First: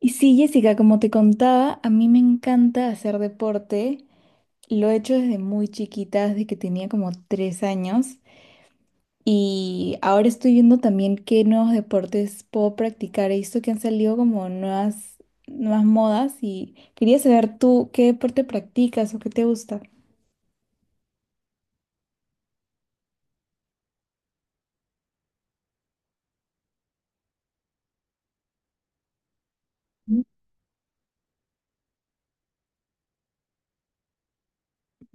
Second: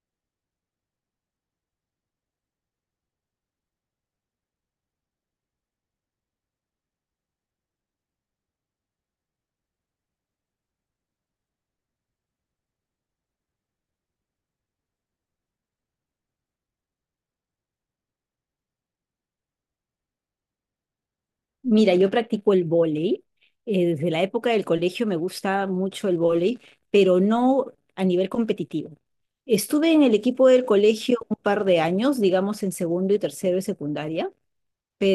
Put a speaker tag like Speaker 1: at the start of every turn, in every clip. Speaker 1: Y sí, Jessica, como te contaba, a mí me encanta hacer deporte. Lo he hecho desde muy chiquita, desde que tenía como 3 años. Y ahora estoy viendo también qué nuevos deportes puedo practicar. He visto que han salido como nuevas modas y quería saber tú qué deporte practicas o qué te gusta.
Speaker 2: Mira, yo practico el vóley. Desde la época del colegio me gusta mucho el vóley, pero no a nivel competitivo. Estuve en el equipo del colegio un par de años, digamos en segundo y tercero de secundaria,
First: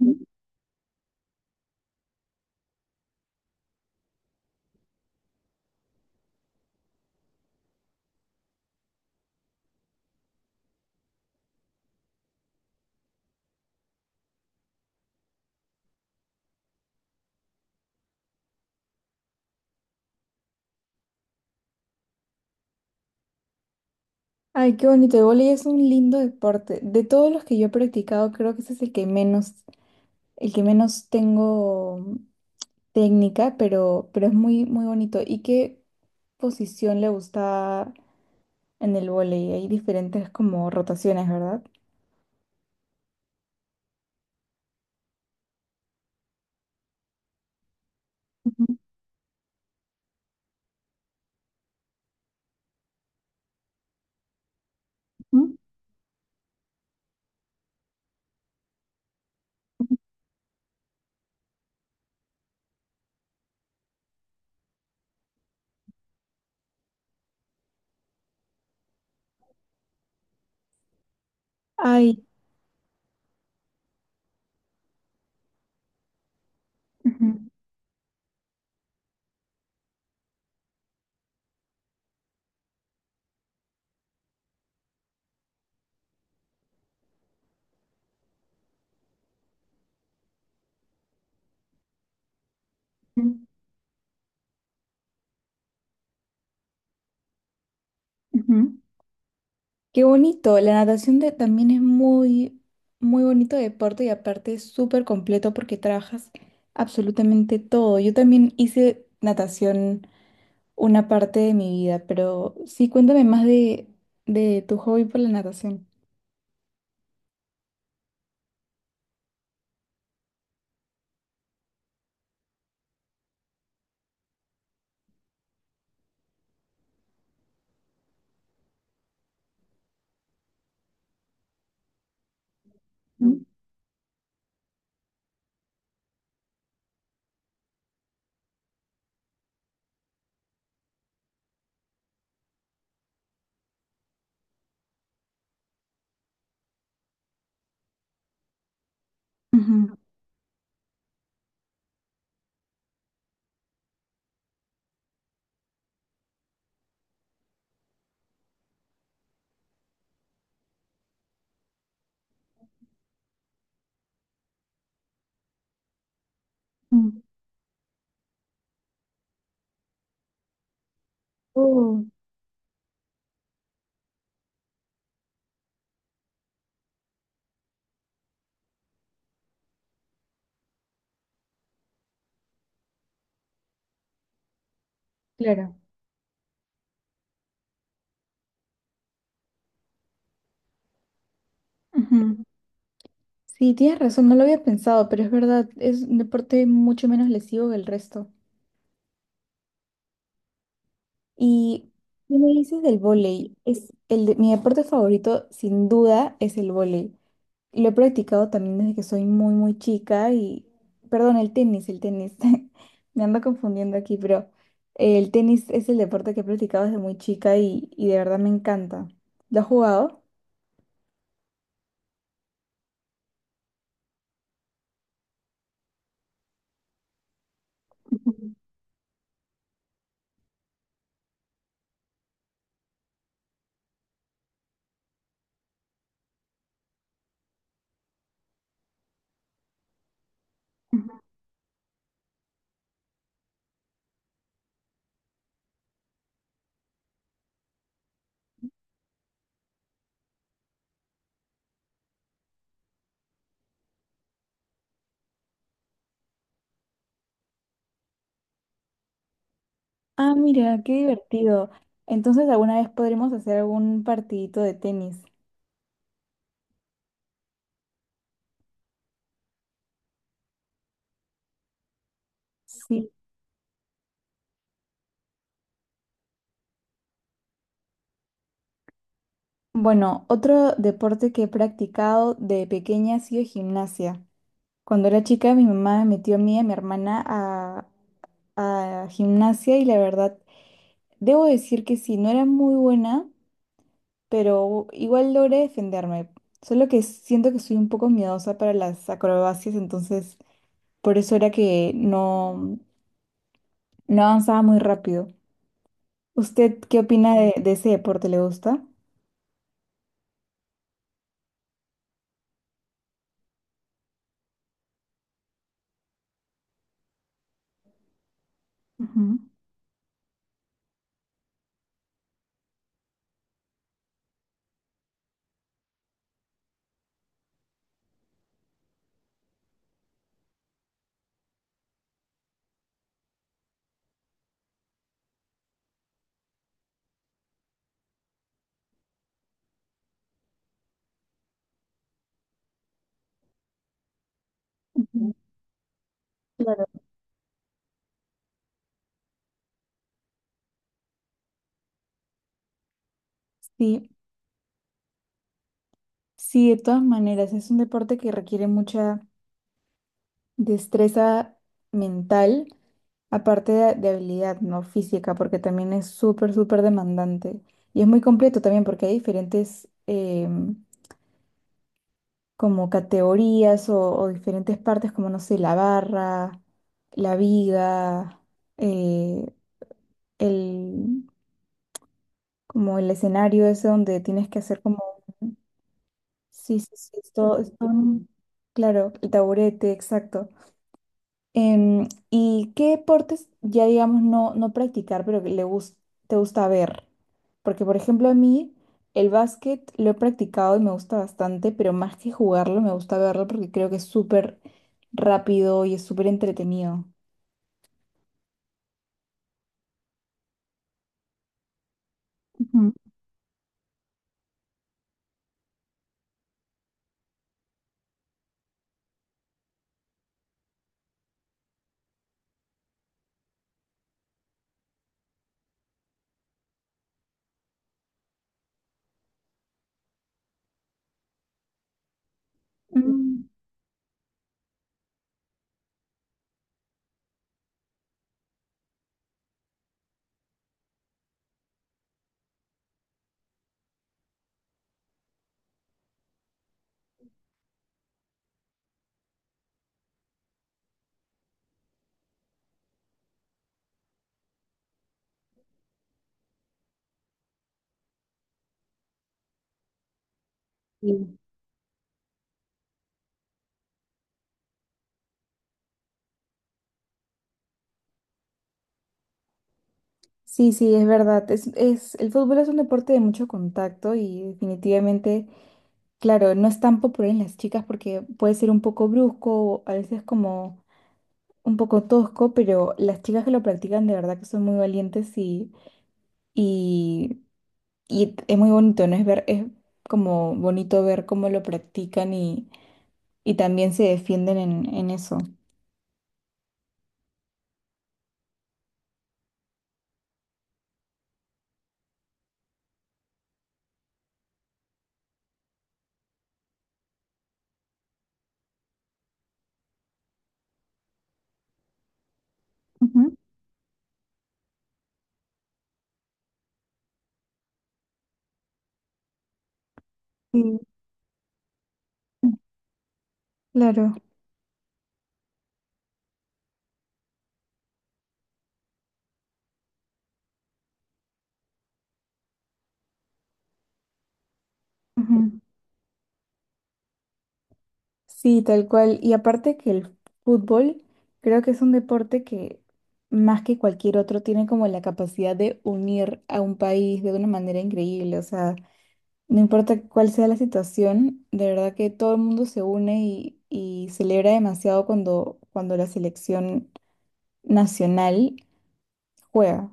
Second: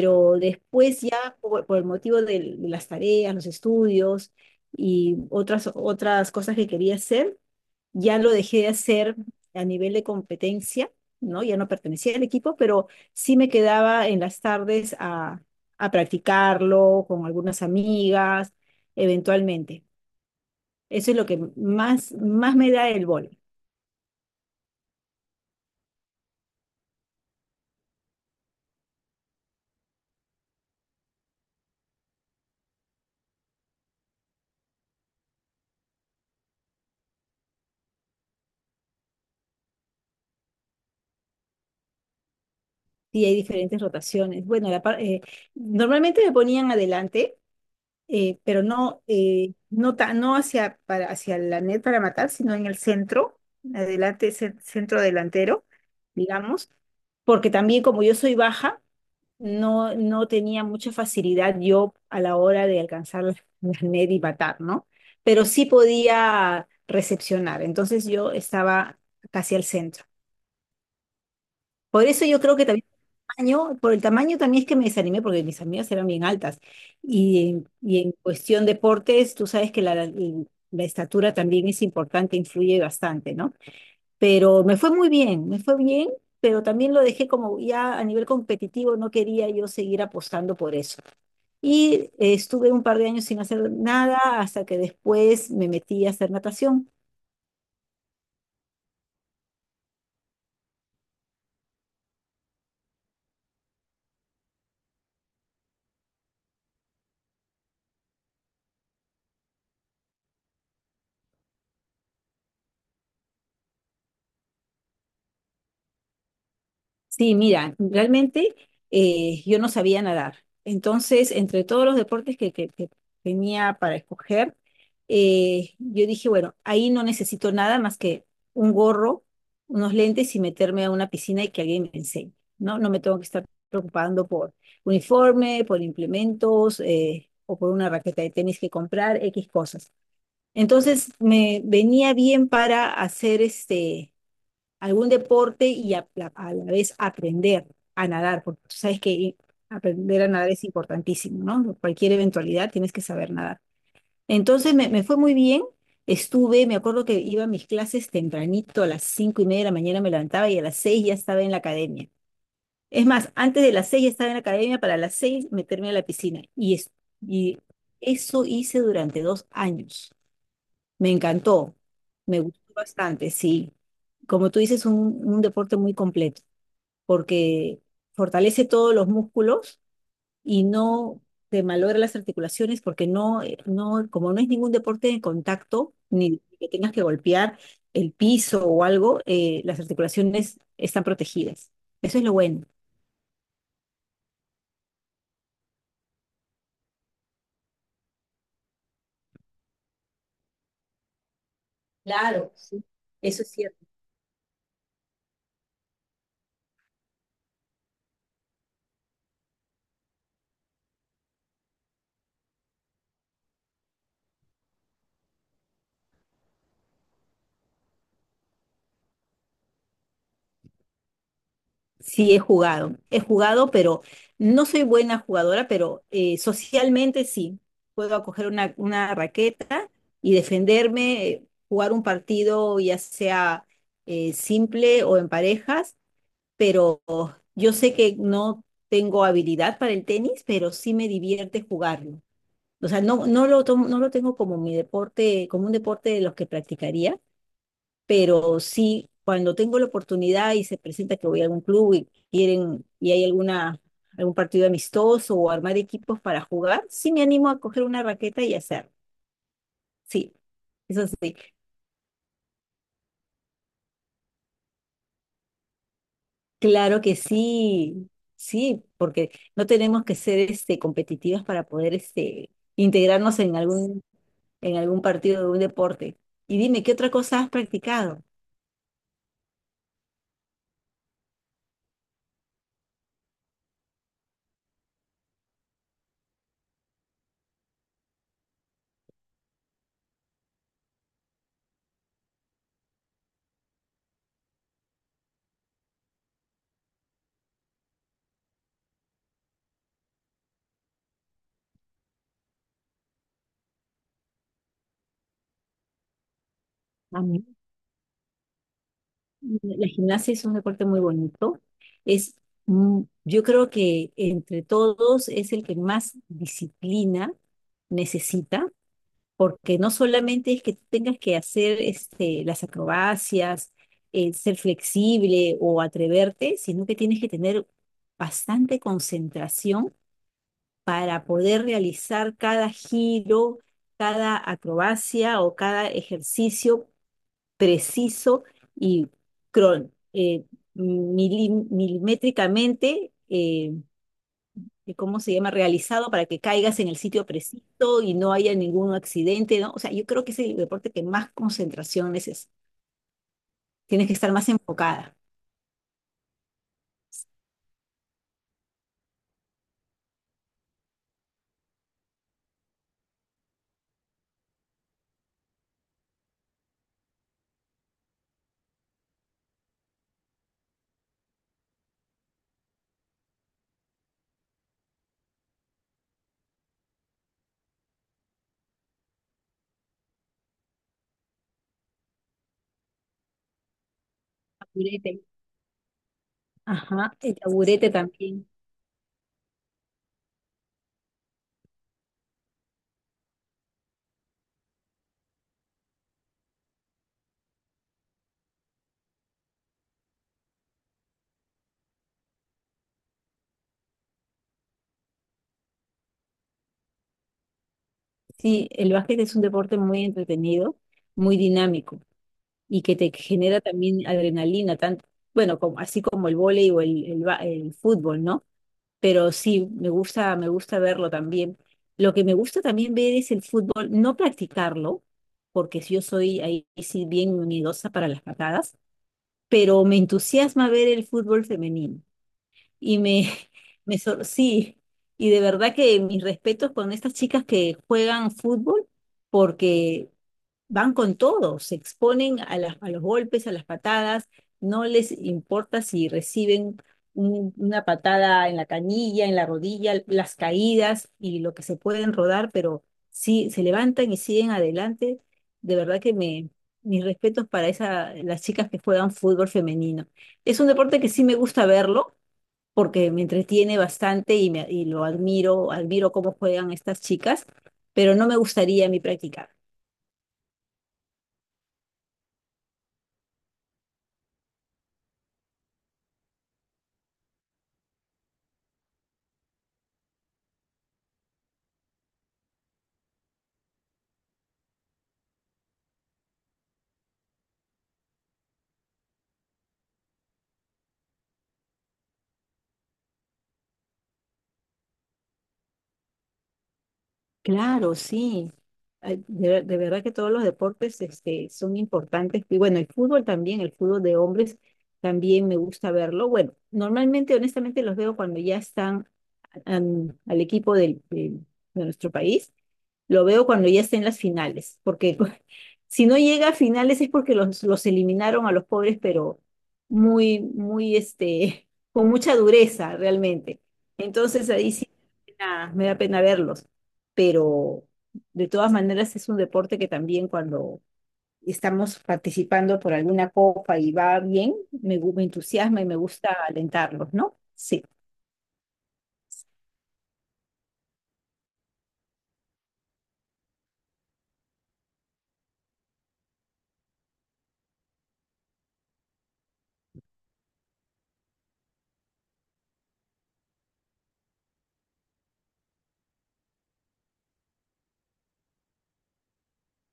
Speaker 1: Ujú.
Speaker 2: después ya por el motivo las tareas, los estudios y otras, otras cosas que quería hacer, ya lo dejé de hacer a nivel de competencia, ¿no? Ya no pertenecía al equipo, pero sí me quedaba en las tardes a practicarlo con algunas amigas, eventualmente. Eso es lo que más, más me da el vóley.
Speaker 1: Ay, qué bonito. El vóley es un lindo deporte. De todos los que yo he practicado, creo que ese es el que menos tengo técnica, pero es muy, muy bonito. ¿Y qué posición le gusta en el vóley? Hay diferentes como rotaciones, ¿verdad?
Speaker 2: Y hay diferentes rotaciones. Bueno, normalmente me ponían adelante, pero
Speaker 1: Ujú,
Speaker 2: no, no, no hacia, hacia la net para matar, sino en el centro, adelante, centro
Speaker 1: ujú,
Speaker 2: delantero, digamos. Porque también como yo soy baja, no, no tenía mucha facilidad yo a la hora de alcanzar la, la net y matar, ¿no? Pero sí podía recepcionar, entonces yo estaba casi al centro. Por
Speaker 1: ay,
Speaker 2: eso yo creo que también por el tamaño también es que me desanimé porque mis amigas eran bien altas.
Speaker 1: ujú,
Speaker 2: Y en cuestión deportes, tú sabes que la estatura también es importante, influye bastante, ¿no? Pero me fue muy bien, me fue bien, pero también lo dejé como ya a nivel competitivo, no quería yo seguir apostando por eso. Y estuve un par de años
Speaker 1: ujú,
Speaker 2: sin hacer nada hasta que después me metí a hacer natación.
Speaker 1: ujú. Qué bonito. La natación también es muy, muy bonito deporte y aparte es súper completo porque trabajas absolutamente todo. Yo también hice natación una parte de mi vida, pero sí, cuéntame más de tu hobby por la natación.
Speaker 2: Sí, mira, realmente yo no sabía nadar. Entonces, entre todos los deportes que tenía para escoger, yo dije, bueno, ahí no necesito nada más que un gorro, unos lentes y meterme a una piscina y que alguien me enseñe, ¿no? No me tengo que estar preocupando por uniforme, por implementos, o por una raqueta de tenis que comprar, X cosas. Entonces, me venía bien para hacer este algún deporte y a la vez aprender a nadar, porque tú sabes que
Speaker 1: Ujú.
Speaker 2: aprender a nadar es importantísimo, ¿no? Cualquier eventualidad tienes que saber nadar. Entonces me fue muy bien, estuve, me acuerdo que iba a mis clases tempranito, a las 5:30 de la mañana me levantaba y a las seis ya estaba en la academia. Es más, antes de las seis ya estaba en la academia para las seis meterme a la piscina. Y, es,
Speaker 1: Ujú.
Speaker 2: y eso hice durante 2 años. Me encantó,
Speaker 1: Oh,
Speaker 2: me gustó bastante, sí. Como tú dices, un deporte muy completo, porque fortalece todos los músculos y no te malogra las articulaciones, porque no, no, como no es ningún deporte de
Speaker 1: claro.
Speaker 2: contacto, ni que tengas que golpear el piso o algo, las articulaciones están protegidas. Eso es lo
Speaker 1: Ujú.
Speaker 2: bueno.
Speaker 1: Sí, tienes razón, no lo había pensado, pero es verdad, es un deporte mucho menos lesivo que el resto. ¿Y qué me
Speaker 2: Claro,
Speaker 1: dices
Speaker 2: sí.
Speaker 1: del
Speaker 2: Eso es
Speaker 1: vóley?
Speaker 2: cierto.
Speaker 1: Es mi deporte favorito, sin duda, es el vóley. Lo he practicado también desde que soy muy, muy chica y, perdón, el tenis, el tenis. Me ando confundiendo aquí, pero el tenis es el deporte que he practicado desde muy chica y de verdad me encanta. ¿Lo has jugado?
Speaker 2: Sí, he jugado. He jugado, pero no soy buena jugadora, pero socialmente sí. Puedo acoger una raqueta y defenderme, jugar un partido ya sea simple o en parejas, pero yo sé que no tengo habilidad para el tenis, pero sí me divierte jugarlo. O sea, no, no lo tengo como mi deporte, como un deporte de los que practicaría, pero sí, cuando tengo la oportunidad y se presenta que voy a algún club y quieren, y hay alguna, algún partido amistoso o armar equipos para jugar, sí me animo a coger una raqueta y hacer. Sí,
Speaker 1: Ah, mira, qué
Speaker 2: eso sí.
Speaker 1: divertido. Entonces, alguna vez podremos hacer algún partidito de tenis.
Speaker 2: Claro que sí, sí, porque no tenemos que ser este, competitivas para poder este,
Speaker 1: Sí.
Speaker 2: integrarnos en algún partido de un deporte. Y dime, ¿qué otra cosa has practicado?
Speaker 1: Bueno, otro deporte que he practicado de pequeña ha sido gimnasia. Cuando era chica, mi mamá me metió a mí y a mi hermana a gimnasia y la verdad, debo decir que sí, no era muy buena, pero igual logré defenderme. Solo que siento que soy un poco miedosa para las acrobacias, entonces por eso era que no avanzaba muy rápido. ¿Usted qué
Speaker 2: Ah,
Speaker 1: opina de ese deporte? ¿Le gusta?
Speaker 2: la gimnasia es un deporte muy bonito. Es, yo creo que entre todos es el que más disciplina necesita,
Speaker 1: Ujú.
Speaker 2: porque no solamente es que tú tengas que hacer este, las acrobacias, ser flexible o atreverte, sino que tienes que tener bastante concentración para poder realizar cada giro, cada acrobacia o cada ejercicio preciso y cron- eh, milimétricamente, ¿cómo se
Speaker 1: Ujú.
Speaker 2: llama? Realizado para que caigas
Speaker 1: Claro.
Speaker 2: en el sitio preciso y no haya ningún accidente, ¿no? O sea, yo creo que es el deporte que más concentración es. Tienes
Speaker 1: Sí,
Speaker 2: que estar más enfocada.
Speaker 1: sí, de todas maneras, es un deporte que requiere mucha destreza mental, aparte de habilidad, ¿no? Física, porque también es súper, súper demandante. Y es muy completo también porque hay diferentes como categorías o diferentes partes como, no sé, la barra, la viga, eh, el, como el escenario ese donde tienes que hacer como...
Speaker 2: Taburete.
Speaker 1: Sí, sí, sí,
Speaker 2: Ajá, el taburete también.
Speaker 1: claro, el taburete, exacto. ¿Y qué deportes ya digamos no practicar, pero que te gusta ver? Porque, por ejemplo, a mí el básquet lo he practicado y me gusta bastante, pero más que jugarlo, me gusta verlo porque creo que es súper rápido y es súper entretenido.
Speaker 2: Sí, el básquet es un deporte muy entretenido, muy dinámico y
Speaker 1: Ujú.
Speaker 2: que te genera también adrenalina, tanto, bueno, como, así como el vóley o el fútbol, ¿no? Pero sí, me gusta verlo también. Lo que me gusta también ver es el fútbol, no practicarlo, porque si yo soy ahí sí bien miedosa para las patadas, pero me entusiasma ver el fútbol femenino. Y me,
Speaker 1: Mm,
Speaker 2: sí, y de verdad que mis respetos con estas chicas que juegan fútbol, porque van con todo, se exponen a, a los golpes, a las patadas, no les importa si reciben una patada en la canilla, en la rodilla, las caídas y lo que se pueden rodar, pero sí se levantan y siguen adelante. De verdad que me, mis respetos para esa, las chicas que juegan fútbol femenino. Es un deporte que sí me
Speaker 1: sí.
Speaker 2: gusta verlo porque me entretiene bastante y, me, y lo admiro, admiro cómo juegan estas chicas, pero no me gustaría a mí practicar.
Speaker 1: Sí, sí, es verdad. El fútbol es un deporte de mucho contacto y definitivamente, claro, no es tan popular en las chicas porque puede ser un poco brusco, a veces como un poco tosco, pero las chicas que lo practican de verdad que son muy valientes y, y es muy bonito, ¿no? Es ver, es como bonito ver cómo lo practican y también se defienden en eso.
Speaker 2: Claro, sí. Ay, de verdad que todos los deportes este, son importantes. Y bueno, el fútbol también, el fútbol de hombres también me gusta verlo. Bueno, normalmente, honestamente, los veo cuando ya están al equipo de nuestro país, lo
Speaker 1: Ujú.
Speaker 2: veo cuando ya esté en las finales, porque si no llega a finales es porque los eliminaron a los pobres, pero muy,
Speaker 1: Sí,
Speaker 2: muy, este, con mucha dureza realmente.
Speaker 1: claro.
Speaker 2: Entonces ahí sí me da pena verlos, pero de todas maneras es un deporte que también cuando estamos participando por alguna copa y va bien, me entusiasma y me gusta alentarlos, ¿no? Sí.
Speaker 1: Sí, tal cual. Y aparte que el fútbol creo que es un deporte que más que cualquier otro tiene como la capacidad de unir a un país de una manera increíble. O sea, no importa cuál sea la situación, de verdad que todo el mundo se une y celebra demasiado cuando la selección nacional juega.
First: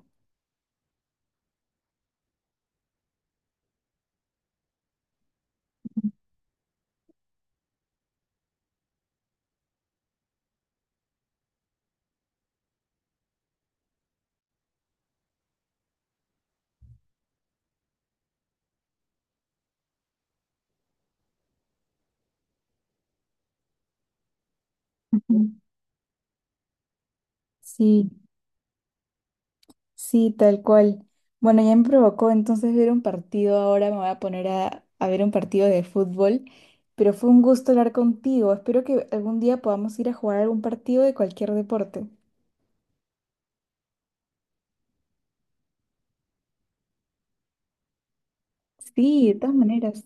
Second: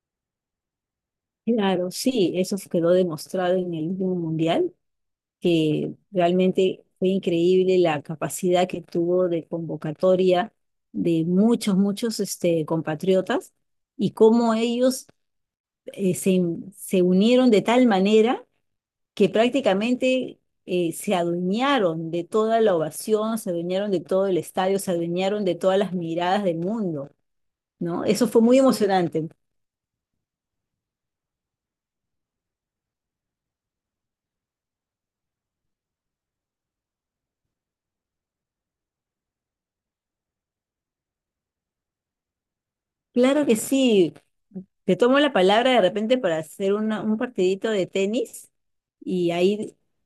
Speaker 2: Claro, sí, eso quedó demostrado en el último mundial, que realmente fue increíble la capacidad que tuvo de convocatoria de muchos, muchos este, compatriotas y cómo ellos eh, se, se unieron de tal manera que prácticamente se adueñaron de toda la ovación, se adueñaron de todo el estadio, se adueñaron de
Speaker 1: Ujú.
Speaker 2: todas las miradas del mundo, ¿no?
Speaker 1: Sí.
Speaker 2: Eso fue muy emocionante.
Speaker 1: Sí, tal cual. Bueno, ya me provocó entonces ver un partido. Ahora me voy a poner a ver un partido de fútbol. Pero fue un gusto hablar contigo. Espero que algún día podamos ir a jugar algún partido de cualquier deporte.
Speaker 2: Claro que sí. Te tomo la palabra de repente para hacer un partidito de tenis
Speaker 1: Sí,
Speaker 2: y
Speaker 1: de todas
Speaker 2: ahí,
Speaker 1: maneras.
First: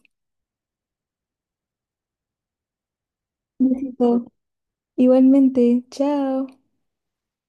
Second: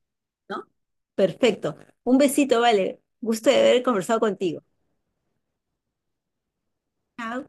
Speaker 2: ¿no? Perfecto. Un besito, vale. Gusto de
Speaker 1: Un
Speaker 2: haber conversado
Speaker 1: besito.
Speaker 2: contigo.
Speaker 1: Igualmente, chao.
Speaker 2: Chao.